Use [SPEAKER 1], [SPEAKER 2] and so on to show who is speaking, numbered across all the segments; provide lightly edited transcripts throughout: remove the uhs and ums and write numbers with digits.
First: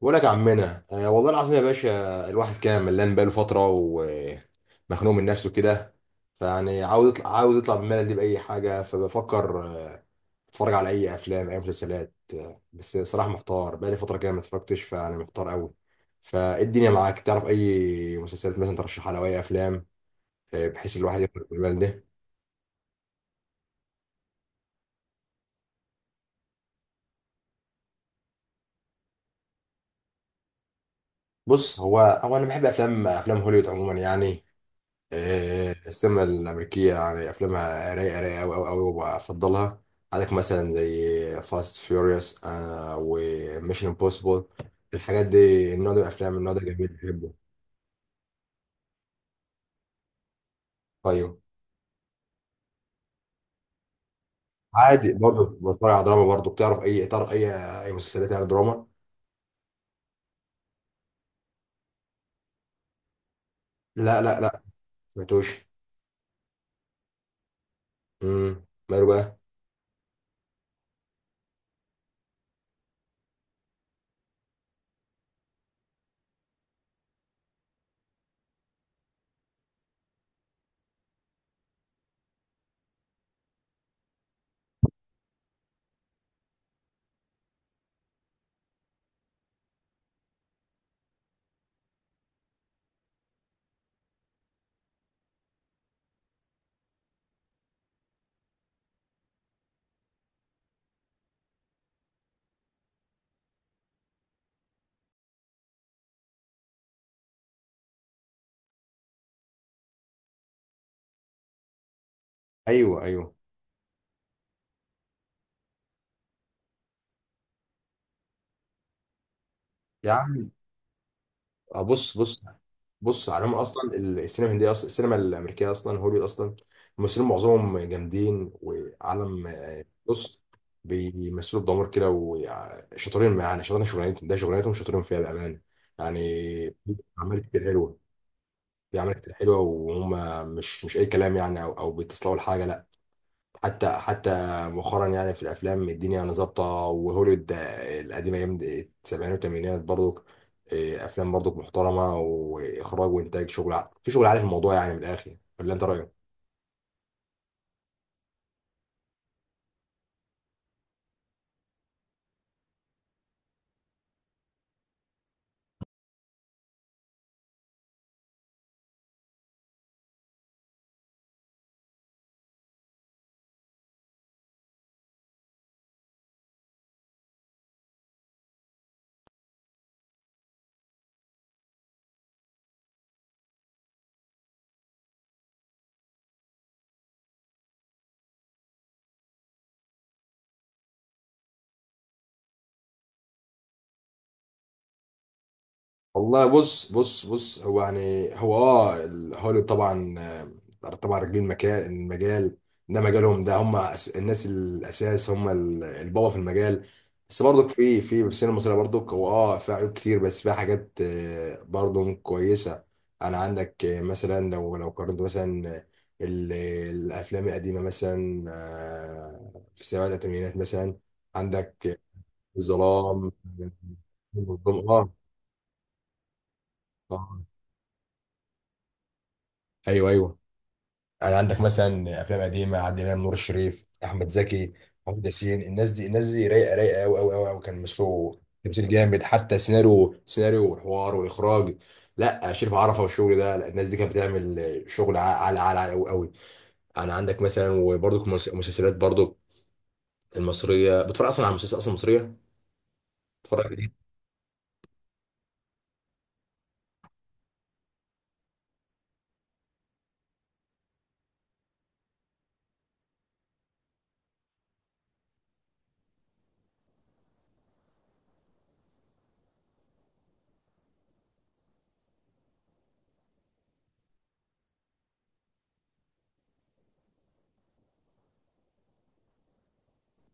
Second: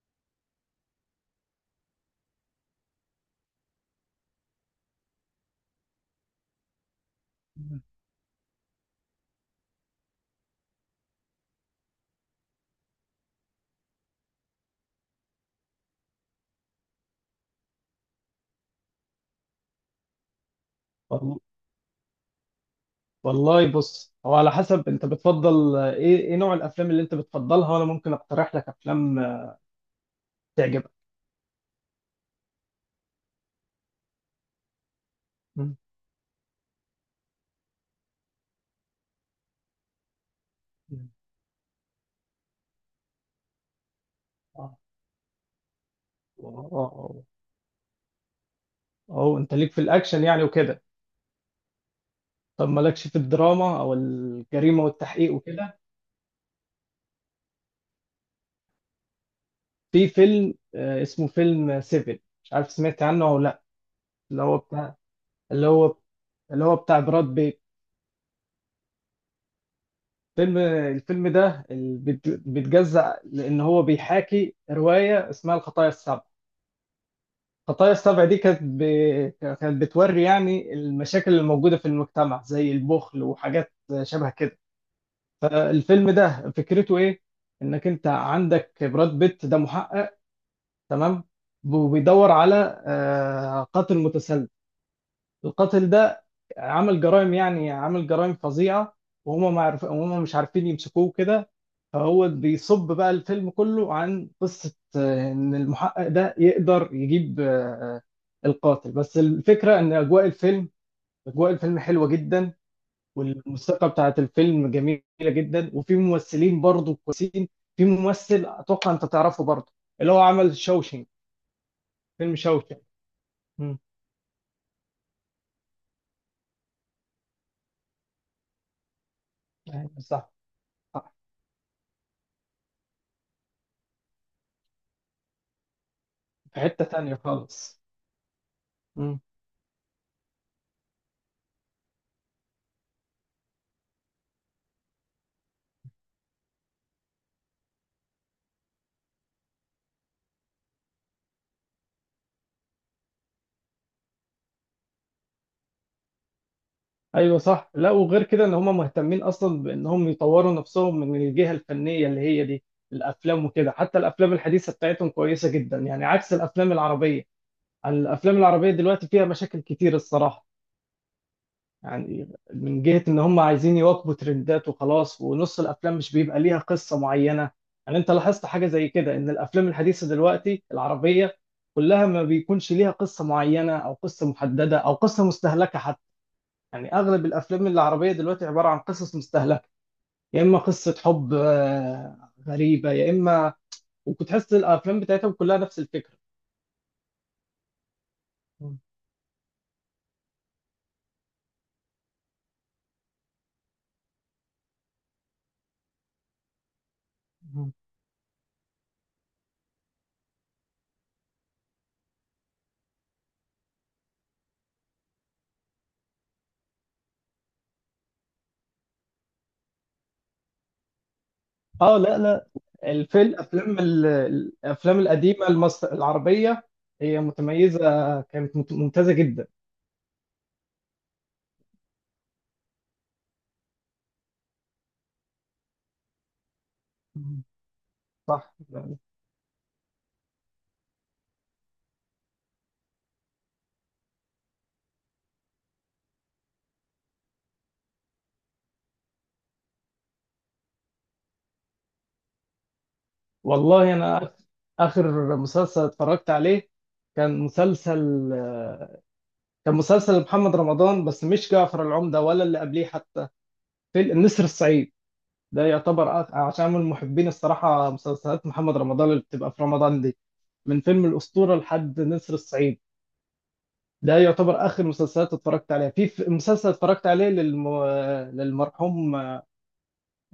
[SPEAKER 1] بقول لك يا عمنا، آه والله العظيم يا باشا، الواحد كان ملان بقاله فترة ومخنوق من نفسه كده. فيعني عاوز يطلع، من الملل دي بأي حاجة. فبفكر اتفرج على أي أفلام، أي مسلسلات. بس صراحة محتار بقالي فترة كده ما اتفرجتش، فيعني محتار قوي. فإيه الدنيا معاك، تعرف أي مسلسلات مثلا ترشحها، لو أي أفلام، بحيث الواحد
[SPEAKER 2] وال-
[SPEAKER 1] يخرج من الملل ده.
[SPEAKER 2] والله بص، هو على حسب انت بتفضل ايه نوع الافلام اللي انت بتفضلها، وانا ممكن اقترح لك افلام تعجبك.
[SPEAKER 1] بص، هو أنا بحب أفلام، أفلام هوليوود عموما يعني.
[SPEAKER 2] مم.
[SPEAKER 1] السينما الأمريكية يعني أفلامها رايقة رايقة أوي أوي أوي وبفضلها. عندك مثلا
[SPEAKER 2] مم.
[SPEAKER 1] زي فاست فيوريوس وميشن امبوسيبل،
[SPEAKER 2] اه.
[SPEAKER 1] الحاجات دي، النوع ده من الأفلام، النوع ده جميل
[SPEAKER 2] اه.
[SPEAKER 1] بحبه.
[SPEAKER 2] اه، انت ليك في الاكشن يعني وكده.
[SPEAKER 1] أيوه.
[SPEAKER 2] طب مالكش في الدراما او الجريمه
[SPEAKER 1] عادي
[SPEAKER 2] والتحقيق
[SPEAKER 1] برضه،
[SPEAKER 2] وكده؟
[SPEAKER 1] بتفرج على دراما برضه. بتعرف أي إطار، أي أي مسلسلات يعني دراما؟
[SPEAKER 2] في فيلم اسمه فيلم سيفن، مش عارف سمعت عنه او لا؟
[SPEAKER 1] لا لا
[SPEAKER 2] اللي هو
[SPEAKER 1] لا،
[SPEAKER 2] بتاع اللي
[SPEAKER 1] سمعتوش.
[SPEAKER 2] هو اللي هو بتاع براد بيت.
[SPEAKER 1] امم، ماله بقى؟
[SPEAKER 2] الفيلم ده بيتجزأ، لان هو بيحاكي روايه اسمها الخطايا السبع. خطايا السبع دي كانت بتوري يعني المشاكل الموجودة في المجتمع زي البخل وحاجات شبه كده. فالفيلم ده فكرته ايه؟ انك انت عندك براد بيت ده محقق، تمام. وبيدور على قاتل متسلسل. القاتل ده عمل جرائم، يعني عمل جرائم فظيعة. وهم مش عارفين يمسكوه كده. فهو بيصب بقى الفيلم كله عن قصة إن المحقق ده يقدر يجيب آه، القاتل. بس الفكرة إن أجواء الفيلم حلوة جدا.
[SPEAKER 1] أيوه أيوه
[SPEAKER 2] والموسيقى بتاعت الفيلم جميلة جدا، وفي ممثلين برضه كويسين. في ممثل أتوقع أنت تعرفه برضه، اللي هو
[SPEAKER 1] يعني.
[SPEAKER 2] عمل شوشنج،
[SPEAKER 1] بص
[SPEAKER 2] فيلم
[SPEAKER 1] بص.
[SPEAKER 2] شوشنج.
[SPEAKER 1] بص عليهم،
[SPEAKER 2] مم.
[SPEAKER 1] أصلا السينما الهندية، أصلا السينما الأمريكية، أصلا هوليوود، أصلا الممثلين معظمهم جامدين وعالم.
[SPEAKER 2] أيوة، صح.
[SPEAKER 1] بص،
[SPEAKER 2] صح.
[SPEAKER 1] بيمثلوا بضمير كده وشاطرين، معانا شاطرين شغلانتهم، ده شغلانتهم شاطرين فيها بامانه يعني.
[SPEAKER 2] في حتة
[SPEAKER 1] في
[SPEAKER 2] تانية
[SPEAKER 1] اعمال كتير
[SPEAKER 2] خالص.
[SPEAKER 1] حلوه، في اعمال كتير حلوه، وهم مش اي كلام يعني، او بيتصلوا لحاجه، لا. حتى حتى مؤخرا يعني، في الافلام الدنيا يعني ظابطه. وهوليوود القديمه، ايام السبعينات والثمانينات برضو، افلام برضو محترمه، واخراج وانتاج، في شغل عالي في الموضوع يعني، من الاخر. ولا انت رايك؟
[SPEAKER 2] ايوه، صح. لا، وغير كده ان هم مهتمين اصلا بانهم يطوروا نفسهم من الجهه الفنيه اللي هي دي الافلام وكده، حتى الافلام الحديثه بتاعتهم كويسه جدا يعني، عكس الافلام العربيه. الافلام العربيه دلوقتي فيها مشاكل كتير الصراحه يعني، من جهه ان هم عايزين يواكبوا ترندات وخلاص، ونص الافلام مش بيبقى ليها قصه معينه. يعني انت لاحظت حاجه زي كده، ان الافلام الحديثه دلوقتي العربيه كلها ما بيكونش ليها قصه معينه او قصه محدده او قصه مستهلكه حتى؟ يعني اغلب الافلام العربيه دلوقتي عباره عن قصص مستهلكه، يا اما قصه حب غريبه، يا اما. وتحس الافلام بتاعتهم كلها نفس الفكره.
[SPEAKER 1] والله بص بص بص، هو يعني هو اه هوليوود طبعا، طبعا راكبين المكان، المجال ده مجالهم. ده هم الناس الاساس، هم البابا في المجال. بس برضك في السينما المصريه برضك، هو اه فيها عيوب كتير، بس فيها حاجات برضه كويسه. انا عندك مثلا، لو قارنت مثلا، ال- الافلام القديمه مثلا، في السبعينات والثمانينات مثلا،
[SPEAKER 2] اه،
[SPEAKER 1] عندك
[SPEAKER 2] لا لا،
[SPEAKER 1] الظلام. اه
[SPEAKER 2] الافلام
[SPEAKER 1] آه.
[SPEAKER 2] القديمه المصر العربيه، هي
[SPEAKER 1] آه.
[SPEAKER 2] متميزه، كانت ممتازه جدا.
[SPEAKER 1] ايوه ايوه. يعني عندك مثلا افلام قديمه، عادل امام، نور الشريف، احمد زكي، محمود ياسين. الناس دي، الناس دي رايقه رايقه قوي قوي قوي قوي. كان مسرو
[SPEAKER 2] صح.
[SPEAKER 1] تمثيل جامد، حتى سيناريو، سيناريو وحوار واخراج. لا شريف عرفه والشغل ده، لا الناس دي كانت بتعمل شغل، على على على قوي قوي يعني. عندك مثلا، وبرضك المسلسلات برضك المصريه، بتتفرج اصلا على المسلسلات اصلا المصريه؟ بتتفرج في دي؟
[SPEAKER 2] والله انا اخر مسلسل اتفرجت عليه كان مسلسل آه، كان مسلسل محمد رمضان، بس مش جعفر العمدة ولا اللي قبليه حتى. في النسر الصعيد، ده يعتبر عشان من محبين الصراحة مسلسلات محمد رمضان اللي بتبقى في رمضان دي، من فيلم الأسطورة لحد نسر الصعيد. ده يعتبر آخر مسلسلات اتفرجت عليها، مسلسل اتفرجت عليه للمرحوم،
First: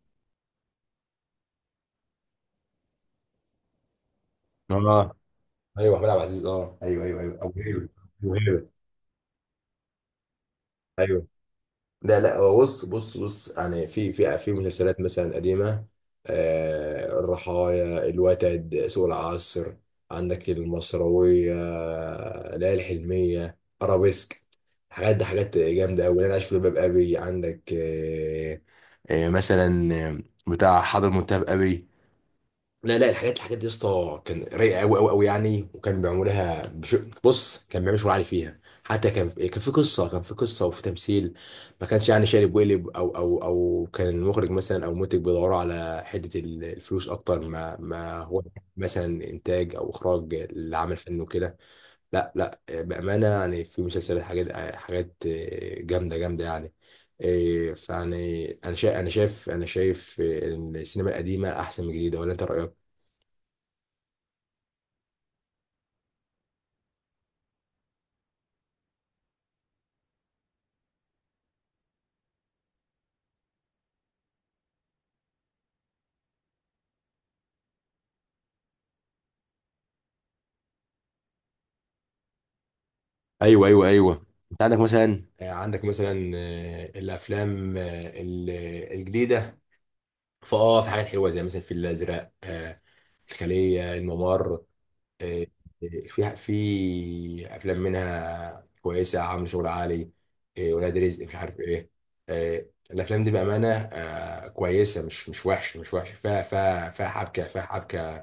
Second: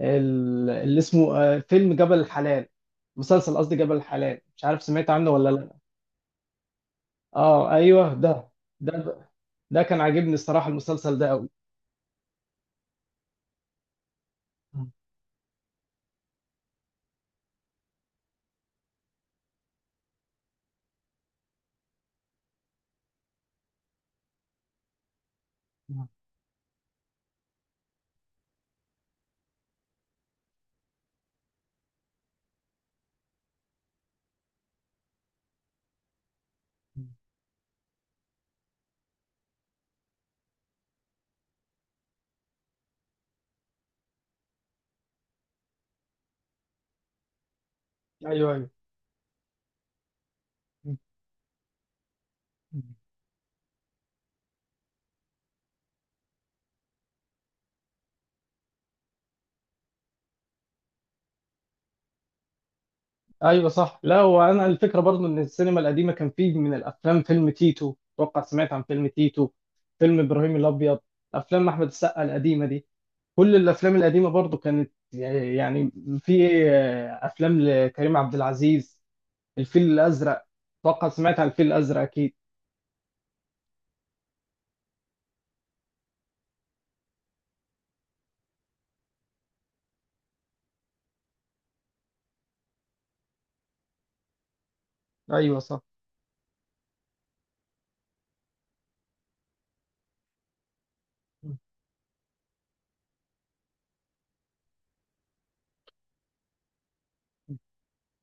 [SPEAKER 2] اللي اسمه فيلم جبل الحلال، مسلسل قصدي جبل الحلال، مش عارف سمعت
[SPEAKER 1] اه.
[SPEAKER 2] عنه ولا لا؟
[SPEAKER 1] ايوه، احمد عبد العزيز، اه ايوه ايوه ايوه، ابو
[SPEAKER 2] اه
[SPEAKER 1] هيبه.
[SPEAKER 2] ايوه،
[SPEAKER 1] أبو هيبة.
[SPEAKER 2] ده ده كان عاجبني الصراحة، المسلسل
[SPEAKER 1] ايوه.
[SPEAKER 2] ده قوي.
[SPEAKER 1] لا لا، هو بص بص بص، يعني في مسلسلات مثلا قديمة، آه الرحايا، الوتد، سوق العصر، عندك المصروية، ليالي الحلمية، أرابيسك. حاجات دي حاجات جامدة أوي. أنا عايش في جلباب أبي، عندك آه آه مثلا، بتاع حضر منتهى أبي. لا لا، الحاجات، الحاجات دي يا اسطى كان رايقه قوي قوي قوي يعني. بص كان بيعمل شغل عالي فيها. حتى كان كان في قصه وفي تمثيل. ما كانش يعني شارب وقلب، او كان المخرج مثلا او المنتج بيدوروا على حته الفلوس اكتر ما هو
[SPEAKER 2] ايوه ايوه
[SPEAKER 1] مثلا انتاج او اخراج لعمل فني وكده. لا لا، بامانه يعني، في مسلسلات حاجات، حاجات جامده جامده يعني. فيعني انا شايف، ان السينما القديمه احسن من الجديده. ولا انت رايك؟
[SPEAKER 2] ايوه، صح. لا، وانا الفكره برضو ان السينما القديمه كان فيه من الافلام فيلم تيتو، اتوقع سمعت عن فيلم تيتو، فيلم ابراهيم الابيض، افلام احمد السقا القديمه دي. كل الافلام القديمه برضو كانت يعني، في افلام لكريم عبد العزيز، الفيل الازرق، اتوقع سمعت عن الفيل الازرق اكيد.
[SPEAKER 1] ايوه ايوه ايوه. انت عندك مثلا، عندك مثلا، الافلام الجديده، فاه في حاجات حلوه، زي مثلا الفيل الازرق، الخليه، الممر، آه،
[SPEAKER 2] ايوه، صح.
[SPEAKER 1] في افلام منها كويسه، عامل شغل عالي. ولاد رزق، مش عارف ايه. آه، الافلام دي بامانه كويسه، مش وحش، مش وحش، فيها حبكه، فيها حبكه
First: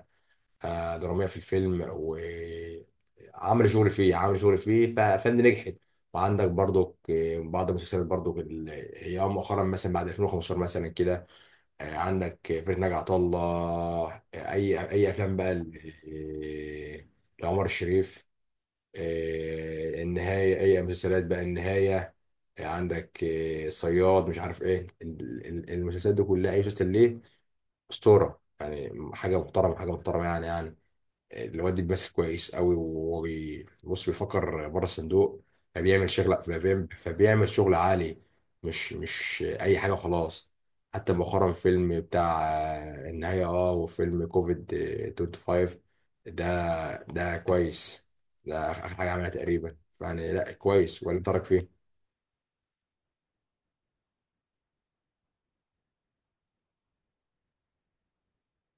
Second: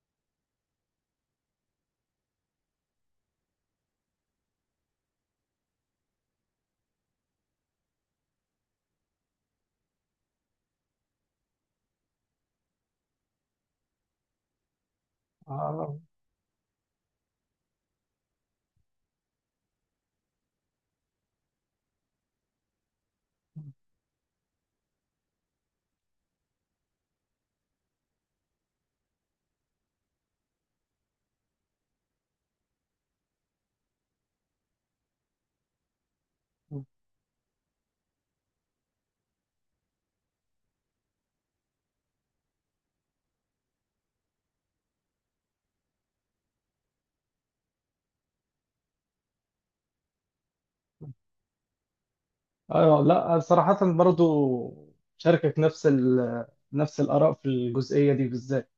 [SPEAKER 1] دراميه في الفيلم، وعمل شغل فيه، ففند نجحت. وعندك برضو بعض المسلسلات برضو، هي مؤخرا مثلا بعد 2015 مثلا كده، عندك فرقة ناجي عطا الله، اي افلام بقى
[SPEAKER 2] آه.
[SPEAKER 1] آه، لعمر الشريف، النهايه. اي مسلسلات بقى النهايه، عندك صياد، مش عارف ايه، المسلسلات دي كلها، اي مسلسل ليه اسطوره يعني، حاجه محترمه، حاجه محترمه يعني يعني. الواد دي بيمثل كويس قوي، وهو بص بيفكر بره الصندوق، فبيعمل شغل عالي، مش مش اي حاجه وخلاص. حتى مؤخرا، فيلم بتاع النهايه، اه، وفيلم كوفيد 25، ده ده كويس، ده اخر حاجه عملها تقريبا يعني، لا كويس، ولا ترك فيه.
[SPEAKER 2] ايوه، لا صراحه برضو شاركك نفس الاراء في الجزئيه دي بالذات.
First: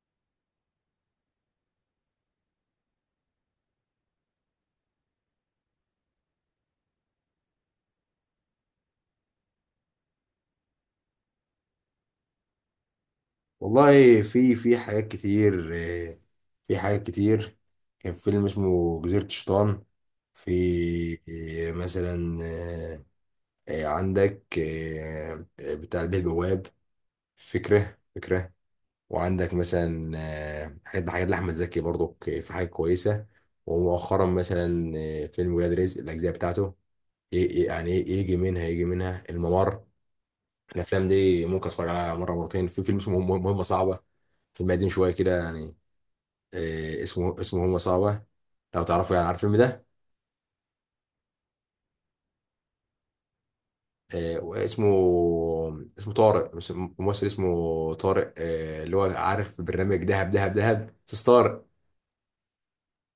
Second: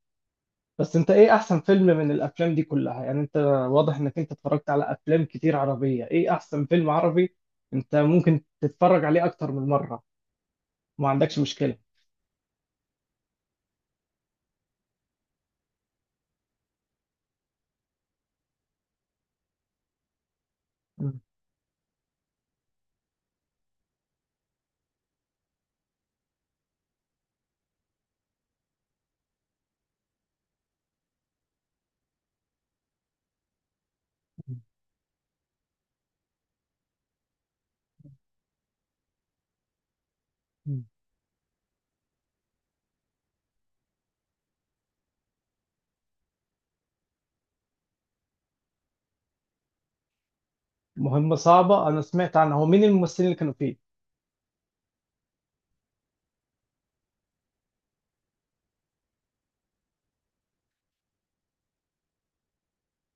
[SPEAKER 2] بس انت ايه احسن فيلم من الافلام دي كلها يعني؟ انت واضح انك انت اتفرجت على افلام كتير عربية، ايه احسن فيلم عربي انت ممكن تتفرج عليه اكتر من مرة، ما عندكش مشكلة؟
[SPEAKER 1] والله في في حاجات كتير، في حاجات كتير. كان فيلم اسمه جزيرة الشيطان، في
[SPEAKER 2] مم.
[SPEAKER 1] مثلا عندك بتاع البيه البواب. فكرة فكرة. وعندك مثلا حاجات، حاجات لأحمد زكي برضو، في حاجات كويسة. ومؤخرا مثلا فيلم ولاد رزق، الأجزاء بتاعته. يعني يجي منها، يجي منها الممر.
[SPEAKER 2] مم.
[SPEAKER 1] الأفلام دي ممكن أتفرج عليها مرة مرتين. في فيلم اسمه مهمة صعبة، فيلم قديم شوية كده يعني، اسمه هم صعبة، لو تعرفوا يعني، عارف الفيلم ده؟
[SPEAKER 2] مهمة صعبة، انا سمعت عنها. هو مين الممثلين اللي كانوا فيه؟
[SPEAKER 1] واسمه، اسمه طارق. مش ممثل اسمه طارق اللي هو، عارف برنامج دهب دهب دهب، بس طارق.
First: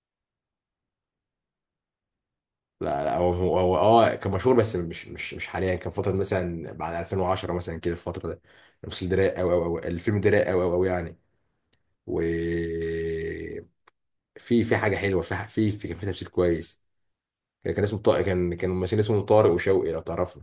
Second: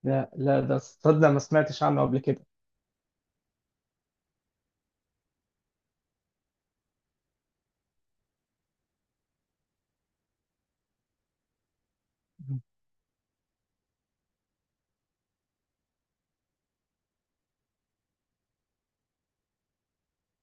[SPEAKER 2] لا لا، ده صدق ما سمعتش عنه قبل كده.
[SPEAKER 1] لا لا، هو هو هو اه كان مشهور، بس مش حاليا، كان فترة مثلا بعد 2010 مثلا كده، الفترة ده. الممثل ده رايق قوي قوي قوي، الفيلم ده رايق قوي قوي قوي يعني. و
[SPEAKER 2] مم.
[SPEAKER 1] في حاجة حلوة، في كان في تمثيل كويس. كان كان اسمه طارق، كان كان ممثلين اسمه طارق وشوقي، لو تعرفوا.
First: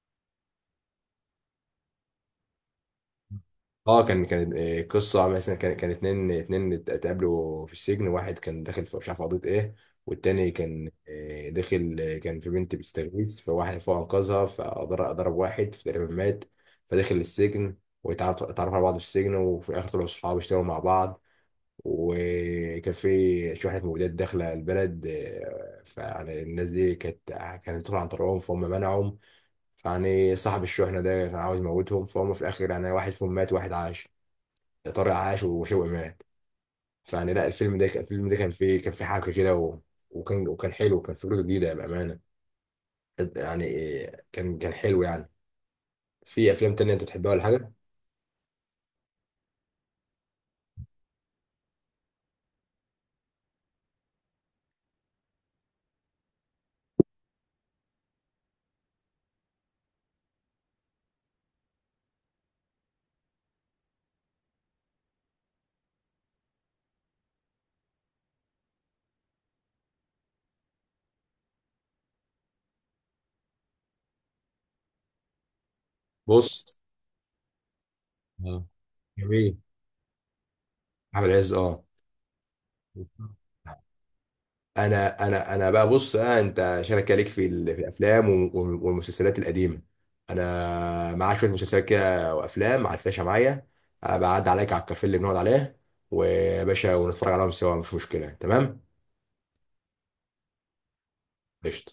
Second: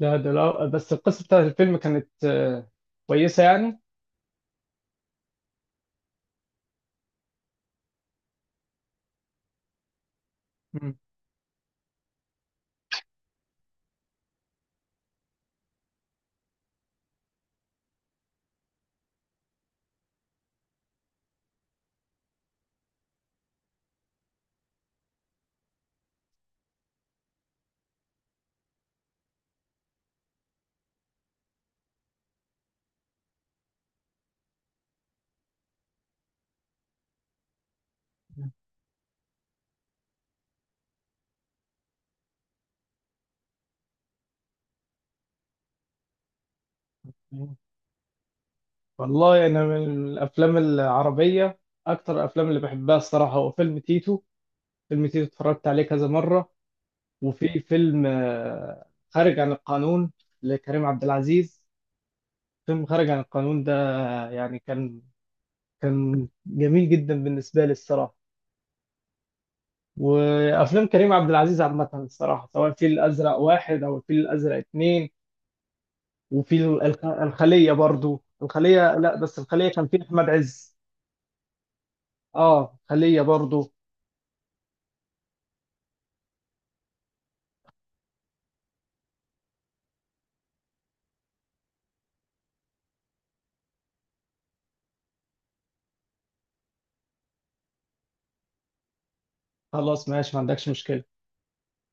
[SPEAKER 2] لا، ده لا، بس القصة بتاعت الفيلم كانت كويسة يعني.
[SPEAKER 1] اه كان كان قصه مثلا، كان كان اتقابلوا في السجن، واحد كان داخل في مش عارف قضيه ايه، والتاني كان
[SPEAKER 2] مم.
[SPEAKER 1] داخل كان في بنت بتستغيث، فواحد فوق انقذها، فضرب ضرب واحد فتقريبا مات، فدخل السجن، واتعرفوا على بعض في السجن، وفي الاخر طلعوا صحاب، اشتغلوا مع بعض. وكان في شوية مولودات داخلة البلد فيعني الناس دي كانت، كانت بتدخل عن طريقهم، فهم منعهم. فيعني صاحب الشحنة ده كان عاوز يموتهم، فهم في الآخر يعني، واحد فيهم مات وواحد عاش. طارق عاش وشوقي مات. فيعني لا الفيلم ده، الفيلم ده كان فيه، كان فيه حبكه كده، وكان، وكان حلو، وكان فكرته جديده بامانه يعني. كان كان حلو يعني. في افلام تانية انت بتحبها ولا
[SPEAKER 2] مم.
[SPEAKER 1] حاجه؟
[SPEAKER 2] والله انا من الافلام العربية، اكتر الافلام اللي بحبها الصراحة هو فيلم تيتو. فيلم تيتو اتفرجت عليه كذا مرة. وفي فيلم خارج عن القانون لكريم عبد العزيز. فيلم خارج عن القانون ده يعني كان جميل جدا بالنسبة لي الصراحة. وأفلام كريم عبد العزيز عامة الصراحة، سواء الفيل الأزرق واحد أو الفيل الأزرق اتنين. وفي
[SPEAKER 1] بص
[SPEAKER 2] الخلية برضو،
[SPEAKER 1] آه.
[SPEAKER 2] الخلية، لا بس
[SPEAKER 1] جميل.
[SPEAKER 2] الخلية كان فيه أحمد عز.
[SPEAKER 1] احمد عز اه.
[SPEAKER 2] اه، خلية برضو.
[SPEAKER 1] انا انا انا بقى، بص آه، انت شارك عليك في في الافلام والمسلسلات القديمه، انا معايا شويه مسلسلات كده وافلام على الفلاشه معايا. بعد عليك على الكافيه اللي بنقعد عليه ويا باشا، ونتفرج عليهم سوا، مش مشكله، تمام؟
[SPEAKER 2] خلاص ماشي، ما عندكش مشكلة.
[SPEAKER 1] قشطه.